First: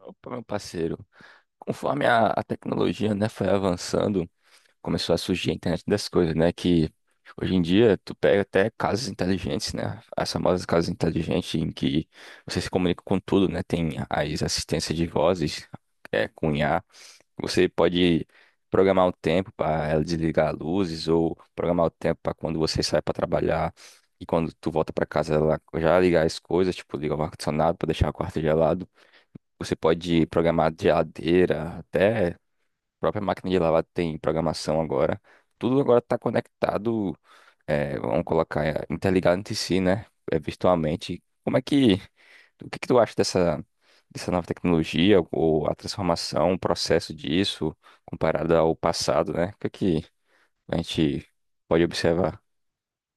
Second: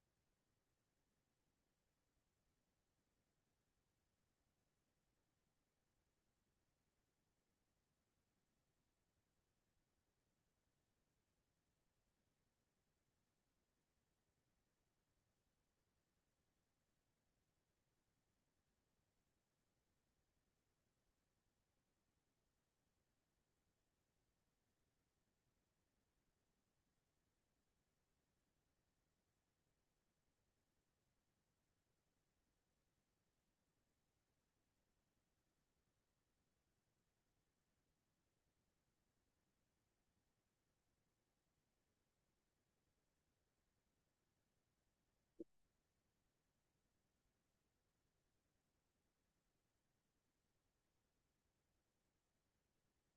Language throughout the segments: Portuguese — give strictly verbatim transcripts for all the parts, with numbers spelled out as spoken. Opa, meu parceiro, conforme a, a tecnologia, né, foi avançando, começou a surgir a internet das coisas, né, que hoje em dia tu pega até casas inteligentes, né, as famosas casas inteligentes em que você se comunica com tudo, né, tem as assistências de vozes, é, com I A, você pode programar o tempo para ela desligar luzes ou programar o tempo para quando você sai para trabalhar e quando tu volta para casa ela já ligar as coisas, tipo, ligar o ar-condicionado para deixar o quarto gelado. Você pode programar de geladeira, até a própria máquina de lavar tem programação agora. Tudo agora está conectado, é, vamos colocar, é, interligado entre si, né? É, virtualmente. Como é que, o que que tu acha dessa, dessa nova tecnologia, ou a transformação, o processo disso, comparado ao passado, né? O que é que a gente pode observar?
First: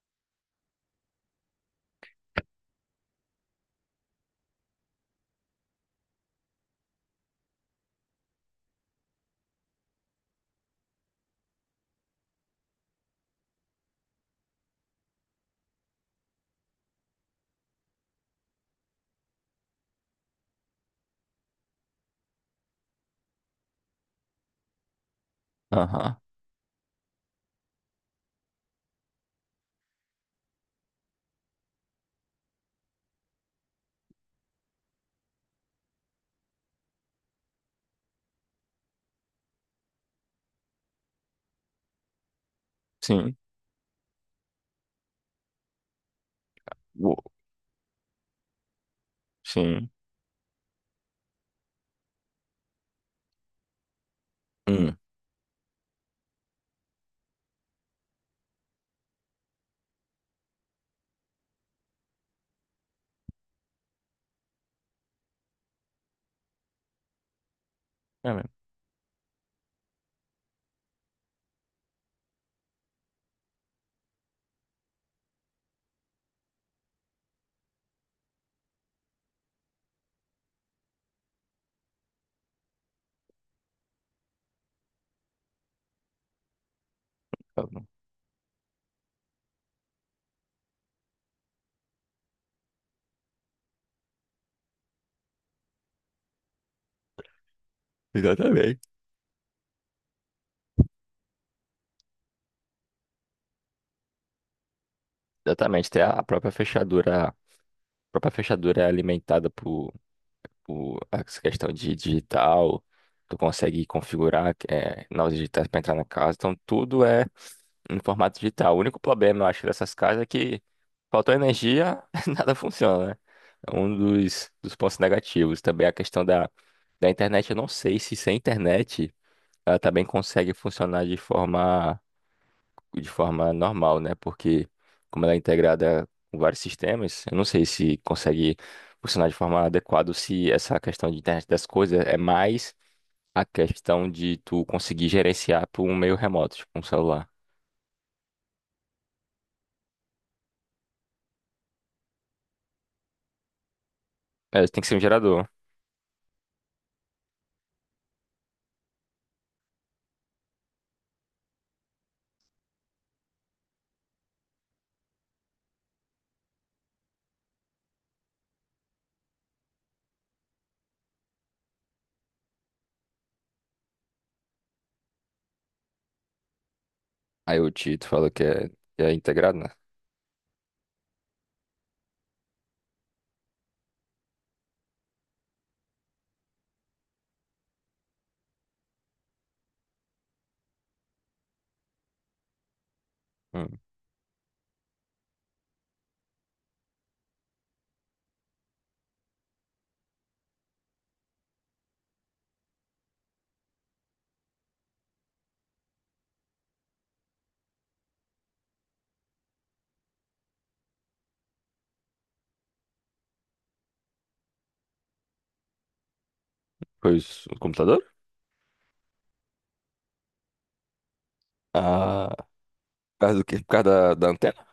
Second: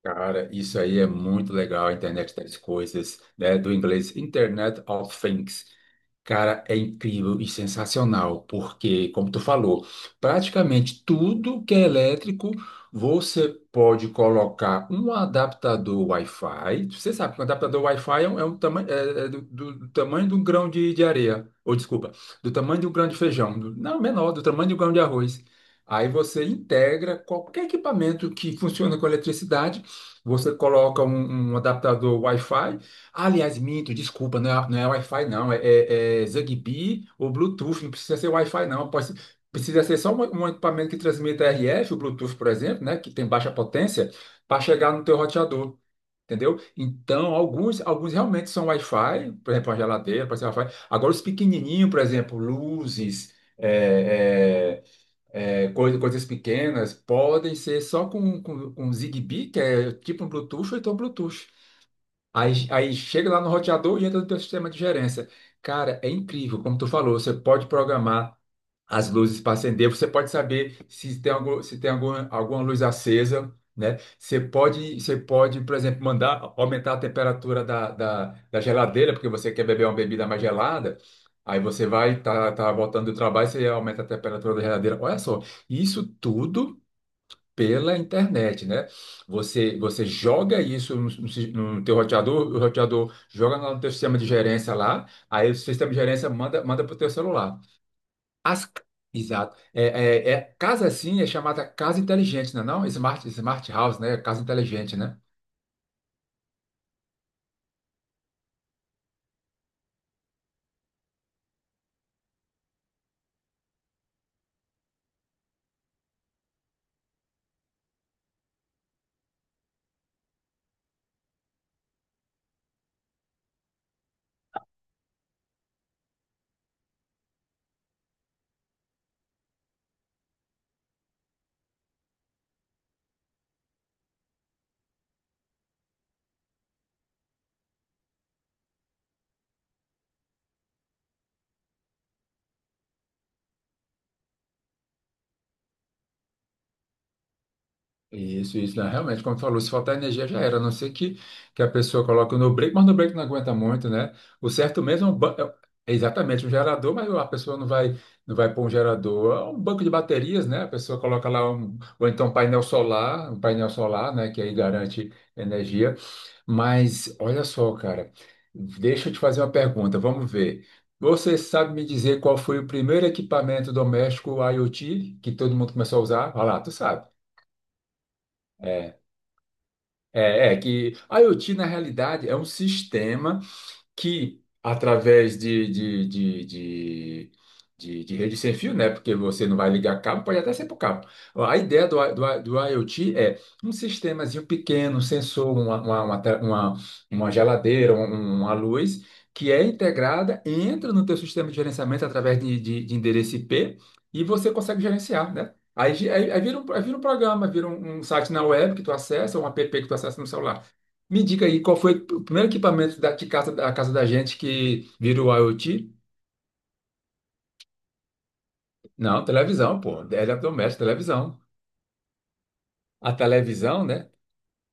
Cara, isso aí é muito legal, a internet das coisas, né? Do inglês Internet of Things. Cara, é incrível e sensacional, porque, como tu falou, praticamente tudo que é elétrico, você pode colocar um adaptador Wi-Fi. Você sabe que um adaptador Wi-Fi é, um, é um tamanho, é- é do, do- do tamanho de um grão de, de areia, ou desculpa, do tamanho de um grão de feijão, do- não, menor, do tamanho de um grão de arroz. Aí Aham. você integra qualquer equipamento que funciona com eletricidade, você coloca um, um adaptador Wi-Fi. Ah, aliás, minto, desculpa, não é, não é Wi-Fi, não. É, é, é Zigbee ou Bluetooth. Não precisa ser Wi-Fi, não. Pode, ser- precisa ser só um, um equipamento que transmita R F, o Bluetooth, por exemplo, né, que tem Sim. baixa potência, para chegar no teu roteador. Entendeu? Uou. Então, alguns, alguns realmente são Wi-Fi, por exemplo, a Sim. geladeira, pode ser Wi-Fi. Agora, os pequenininhos, por exemplo, luzes, é, é, Hum. é, coisa- coisas pequenas podem ser só com, com, com Zigbee, que é tipo um Bluetooth, ou então Bluetooth. Aí, aí chega lá no roteador e entra no teu sistema de gerência. Cara, é incrível, como tu falou, você pode É programar mesmo. as luzes para acender, você pode saber se tem algum, se tem alguma, alguma luz acesa, né? Você pode, você pode, por exemplo, mandar aumentar a temperatura da, da, da geladeira, porque você quer beber uma bebida mais gelada. Aí você vai, tá, tá voltando do trabalho, você aumenta a temperatura da geladeira. Olha só, isso tudo Tá bom. pela internet, né? Você, você joga isso no, no si- no teu roteador, o roteador joga no teu sistema de gerência lá, aí o sistema de gerência manda, manda para o teu celular. As, Exatamente. Exato. É, é, é- casa assim é chamada casa inteligente, não é não? Smart, smart house, né? Casa inteligente, né? Exatamente, tem a a própria fechadura própria fechadura é alimentada por, por essa questão de digital. Tu consegue configurar é, novas digitais para entrar na casa. Então, tudo é em formato digital. O único problema, eu acho, dessas casas é que faltou energia, nada funciona, né? É um dos, dos pontos negativos. Também a questão da, da internet. Eu não sei se sem internet ela também consegue funcionar de forma de forma normal, né? Porque como ela é integrada com vários sistemas, eu não sei se consegue funcionar de forma adequada, ou se essa questão de internet das coisas é mais a questão de tu conseguir gerenciar por um meio remoto, tipo um celular. Isso, isso, né? Realmente, como tu falou, se faltar energia já era, a não ser que, que a pessoa coloque no break, mas no break não aguenta muito, né? O É, tem certo que ser um mesmo é, um ba- gerador. é exatamente um gerador, mas a pessoa não vai, não vai pôr um gerador, é um banco de baterias, né? A pessoa coloca lá um, ou então um painel solar, um painel solar, né? Que aí garante energia. Mas olha só, cara, deixa eu te fazer uma pergunta, vamos ver. Você sabe me dizer qual foi o primeiro equipamento doméstico IoT que todo mundo começou a usar? Olha lá, tu sabe. Aí o Tito fala que é, É, que é integrado, né? é, é que a IoT, na realidade, é um sistema que através de, de, de, de, de, de rede sem fio, né? Porque você não vai ligar cabo, pode até ser por cabo. A ideia do, I- do, I- do IoT é um Hum. sistemazinho pequeno, um sensor, uma, uma, uma, te- uma- uma geladeira, um- um, uma luz, que é integrada, entra no teu sistema de gerenciamento através de, de, de endereço I P e você consegue gerenciar, né? Aí, gi- aí, aí vira um, aí vira um programa, vira um, um site na web que tu acessa, ou um app que tu acessa no celular. Me diga aí, qual foi o primeiro equipamento da, de casa, da casa da gente que virou IoT? Pois o computador? Não, televisão, pô. Eletrodoméstico, televisão. Ah, A por causa do quê? Por causa televisão, né? da, da antena?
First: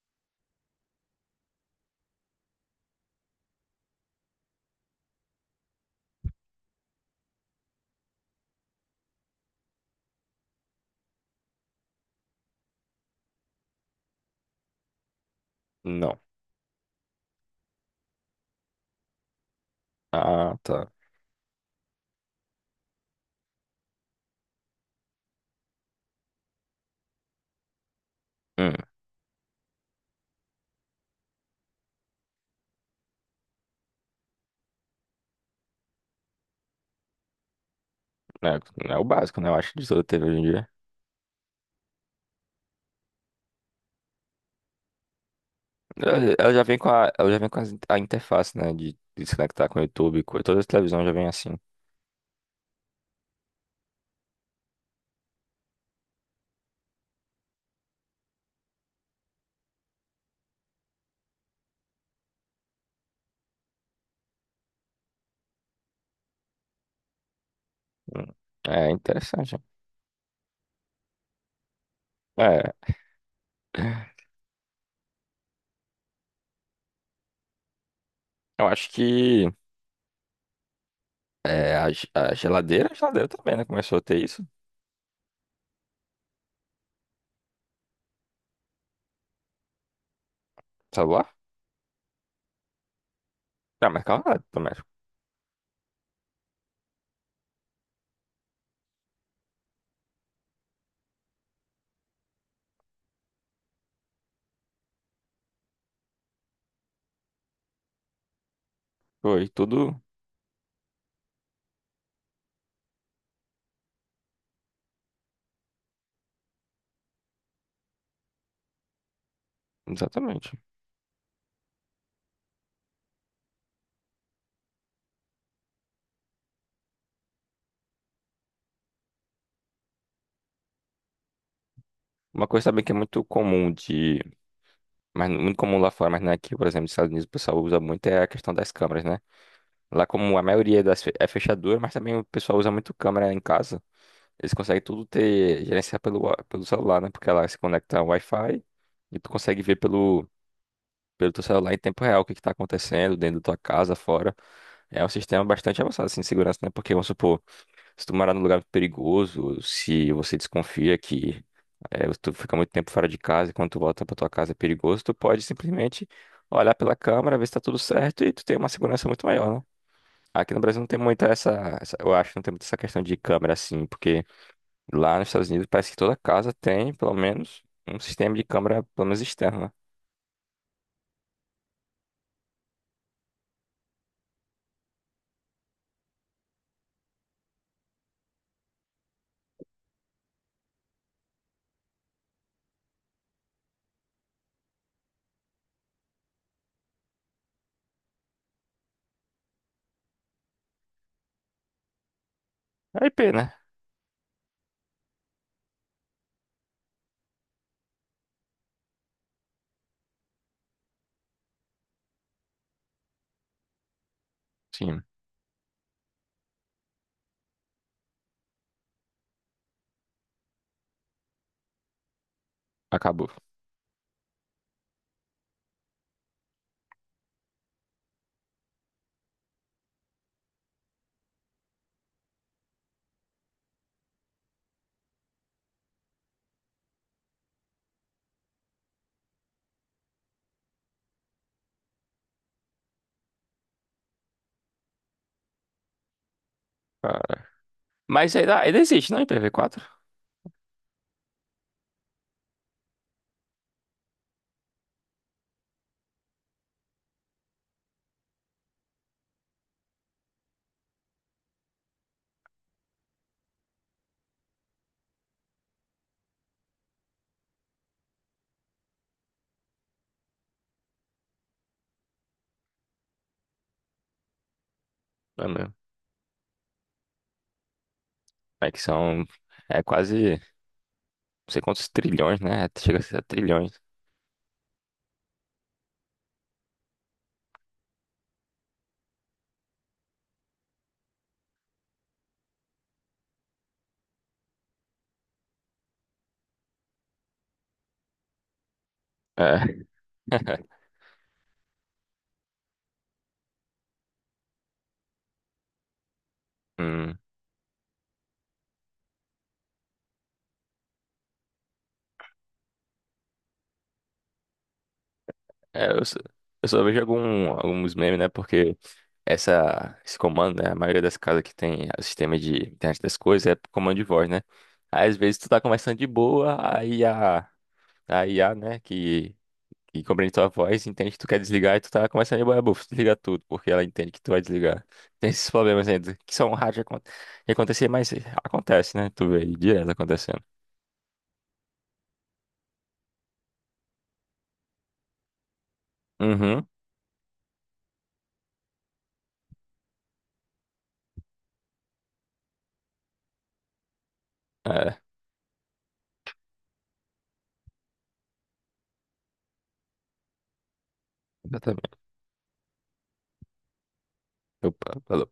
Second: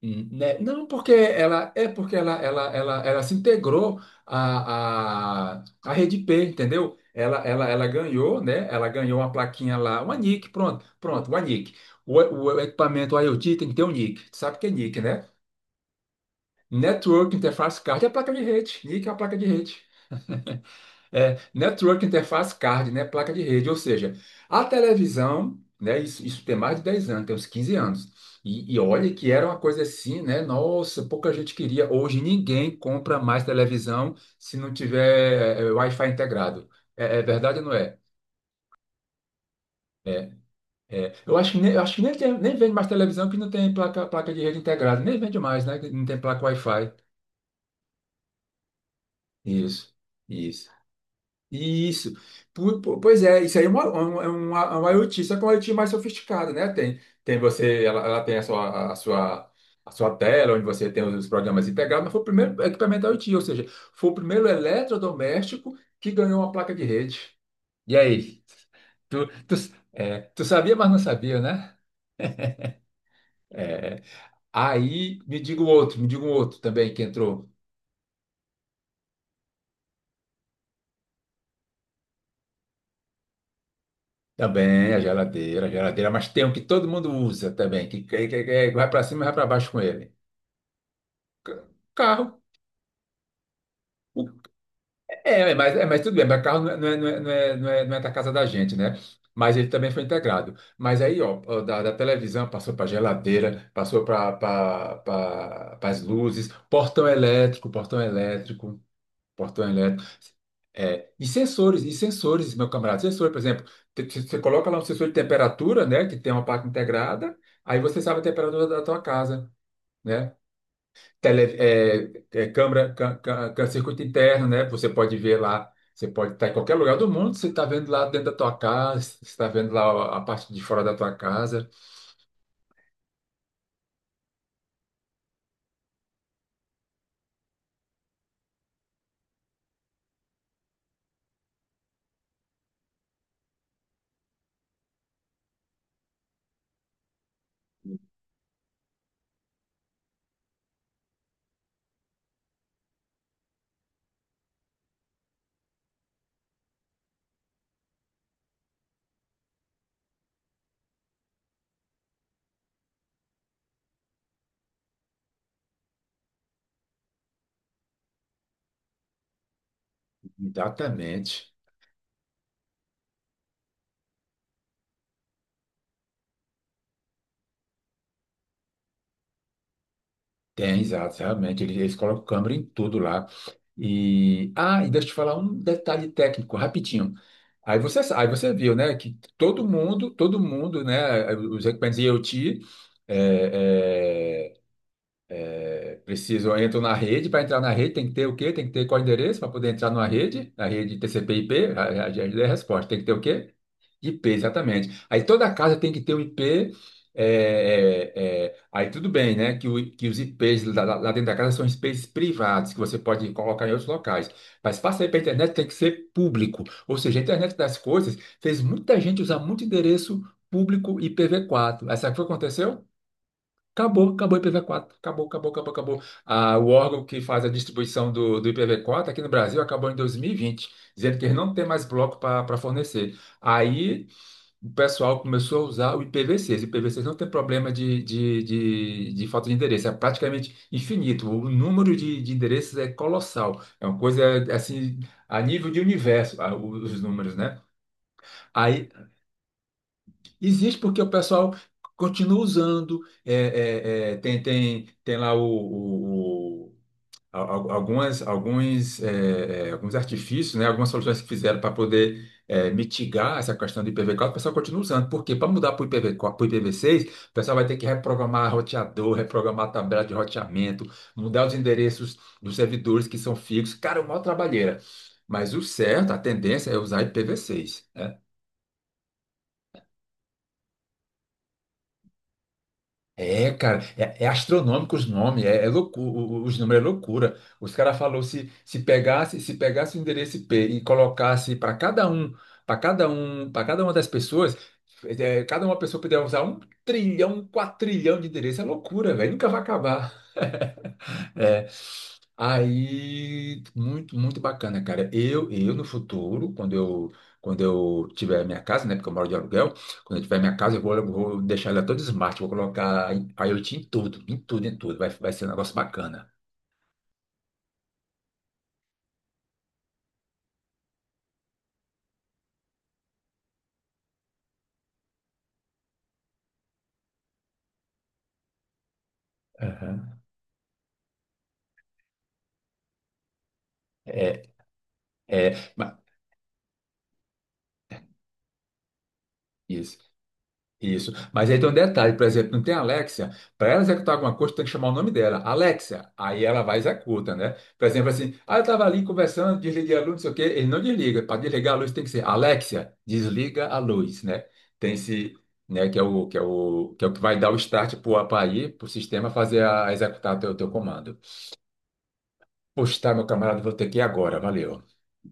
Hum, né? Não, porque ela é porque ela, ela, ela, ela se integrou à, à, à rede P, entendeu? Ela, ela, ela ganhou, né? Ela ganhou uma plaquinha lá, uma nick, pronto, pronto, uma nick. O, o equipamento IoT tem que ter um nick. Tu sabe o que é nick, né? Não. Network Interface Card é a placa de rede. nick é a placa de rede. Ah, tá. É, Network Interface Card, né? Placa de rede, ou seja, a televisão, né? Isso, isso tem mais de dez anos, tem uns quinze anos. Hum, E, e olha que era uma coisa assim, né? Nossa, pouca gente queria. Hoje ninguém compra mais televisão se não tiver é, é, Wi-Fi integrado. É, é verdade ou não é? é, é o básico, né? Eu acho de toda T V hoje em dia. É, eu acho que nem, eu acho que nem, tem- nem vende mais televisão que não tem placa, placa de rede integrada. Nem vende mais, né? Que não tem Ela placa ela já vem com Wi-Fi. a, ela já vem com as in- a interface, né? De de se conectar com o Isso, YouTube, com todas as isso. televisões já vem assim. Isso. Pu- pu- Pois é, isso aí é uma, uma, é uma, é uma IoT, só que é uma IoT mais sofisticada, né? Tem, tem você, ela, ela tem a sua, a sua, a sua tela, onde você tem os programas integrados, mas foi o primeiro equipamento IoT, ou seja, foi o primeiro eletrodoméstico que ganhou uma placa de rede. E Hum. aí? É Tu, tu, interessante. é, tu sabia, mas não sabia, né? É, É. Aí me diga um outro, me diga um outro também que entrou. eu acho que é, a, ge- a geladeira, a geladeira também, né? Começou a ter isso. Também a geladeira, a geladeira, mas tem um que todo mundo usa também, que, que, que- que vai para cima e vai para baixo com ele. Celular? Ca- Carro. Ah, mas O- calma, também. É, é, mas, é, mas tudo bem, mas carro não é, não é, não é, não é, não é- não é da casa da gente, né? Mas ele também foi integrado. Mas aí, ó, ó, da, da televisão passou para geladeira, passou para pra, pra, as luzes, portão elétrico, portão elétrico, Foi portão tudo. elétrico. É, e sensores, e sensores, meu camarada, sensor, por exemplo, te- te- você coloca lá um sensor de temperatura, né, que tem uma parte integrada, aí você sabe a temperatura da tua casa, né? Exatamente. tele, é, é, Câmera, ca- ca- ca- circuito interno, né? Você pode ver lá, você pode estar em qualquer lugar do mundo, você está vendo lá dentro da tua casa, você está vendo lá a parte de fora da tua casa. Uma coisa também que é muito comum de. Mas muito comum lá fora, mas não é aqui, por exemplo, nos Estados Unidos o pessoal usa muito é a questão das câmeras, né? Lá como a maioria das fe- é fechadura, mas também o pessoal usa muito câmera em casa. Eles conseguem tudo ter, gerenciar pelo, wa- pelo celular, né? Porque ela se conecta ao Wi-Fi e tu consegue ver pelo, pelo teu celular em tempo real o que que tá acontecendo dentro da tua casa, fora. É um sistema bastante avançado, assim, de segurança, né? Porque, vamos supor, se tu morar num lugar perigoso, se você desconfia que é, tu fica muito tempo fora de casa e quando tu volta pra tua casa é perigoso, tu pode simplesmente olhar pela câmera, ver se tá tudo certo e tu tem uma segurança muito maior, né? Aqui no Brasil não tem muita Exatamente. essa, essa- eu acho, que não tem muita essa questão de câmera, assim, porque lá nos Estados Unidos parece que toda casa tem, pelo menos, um sistema de câmera, pelo menos externa. Tem, exato, realmente. Eles, eles colocam câmera em tudo lá. E, ah, e deixa eu te falar um detalhe técnico, rapidinho. Aí você, sa- aí você viu, né, que todo mundo, todo mundo, né, os equipamentos IoT, preciso, eu entro na rede, para entrar na rede tem que ter o quê? Tem que ter qual endereço para poder entrar numa rede, na rede T C P/I P, a, a, já lhe dei a resposta, tem que É ter o I P, né? quê? I P, exatamente. Aí toda casa tem que ter um I P, é, é, é, aí tudo bem, né, que, o- que os I Ps lá, lá- lá dentro da casa são I Ps privados, que você pode colocar em outros locais, mas Sim, passa aí para a internet tem que ser público, ou seja, a internet das coisas fez muita gente usar muito endereço público I P v quatro, essa foi o que aconteceu? acabou. Acabou, acabou o I P v quatro. Acabou, acabou, acabou, acabou. Ah, o órgão que faz a distribuição do, do I P v quatro aqui no Brasil acabou em dois mil e vinte, dizendo que eles não tem mais bloco para fornecer. Aí o pessoal começou a usar o I P v seis. O I P v seis não tem problema de, de, de, de falta de endereço, é praticamente infinito. O número de, de endereços é colossal. É uma coisa assim, a nível de universo, ah, os Ah, números, né? mas ainda, ainda existe, não? I P v quatro? Existe porque o pessoal continua usando, é, é, é, tem, tem, tem lá o, o- o- a- a- algumas, alguns, é, é, alguns artifícios, né, algumas soluções que fizeram para poder é, mitigar essa questão do I P v quatro, o pessoal continua usando. Porque para mudar para o I P v quatro, para o I P v seis, o pessoal vai ter que reprogramar roteador, reprogramar tabela de roteamento, mudar os endereços dos servidores que são fixos. Cara, é uma maior trabalheira. É Mas o mesmo. certo, a tendência é usar I P v seis. É que são. É quase. Não sei quantos trilhões, né? Chega a ser É, trilhões. cara, é, é astronômico os nomes, é, é loucura, os números é loucura. Os caras falou se se pegasse, se pegasse o endereço I P e colocasse para cada um, para cada um, para cada uma das pessoas, é, cada uma pessoa puder usar um trilhão, quatro trilhão de endereço, é loucura, velho, nunca vai É. acabar. É. Aí, muito, muito bacana, cara. Eu, eu no futuro, quando eu, Hum. quando eu tiver minha casa, né? Porque eu moro de aluguel, quando eu tiver minha casa, eu vou, eu vou deixar ela toda smart, vou colocar IoT em tudo, em tudo, em tudo. Vai, vai ser um negócio É, eu só, bacana. eu só vejo algum, alguns memes, né? Porque essa, esse comando, né? A maioria das casas que tem o sistema de internet das coisas é comando de voz, né? Aí, às vezes tu tá conversando de boa, aí a, a I A, né? Que, que Aham. compreende tua voz, entende que tu quer desligar e tu tá conversando de boa, buf, desliga tudo, porque ela entende que tu vai É, desligar. Tem esses é, problemas ainda, que são raros de acon- de acontecer, mas acontece, né? Tu vê aí direto mas, acontecendo. Isso. Mas aí tem um detalhe, por exemplo, não tem Alexia, para ela executar alguma coisa, tem que chamar o nome dela, Alexia. Aí ela Uhum, vai e executa, né? Por exemplo, assim, ah, eu estava ali conversando, desliguei a luz, não sei o quê, ele não desliga. Para desligar a luz tem que ser Alexia, desliga a luz, né? Tem é, esse, né, que é o que é o que é o que vai dar o start para ir para o sistema fazer a executar o teu, teu comando. exatamente. Poxa, tá, meu camarada, vou ter que ir agora, valeu. Opa, falou.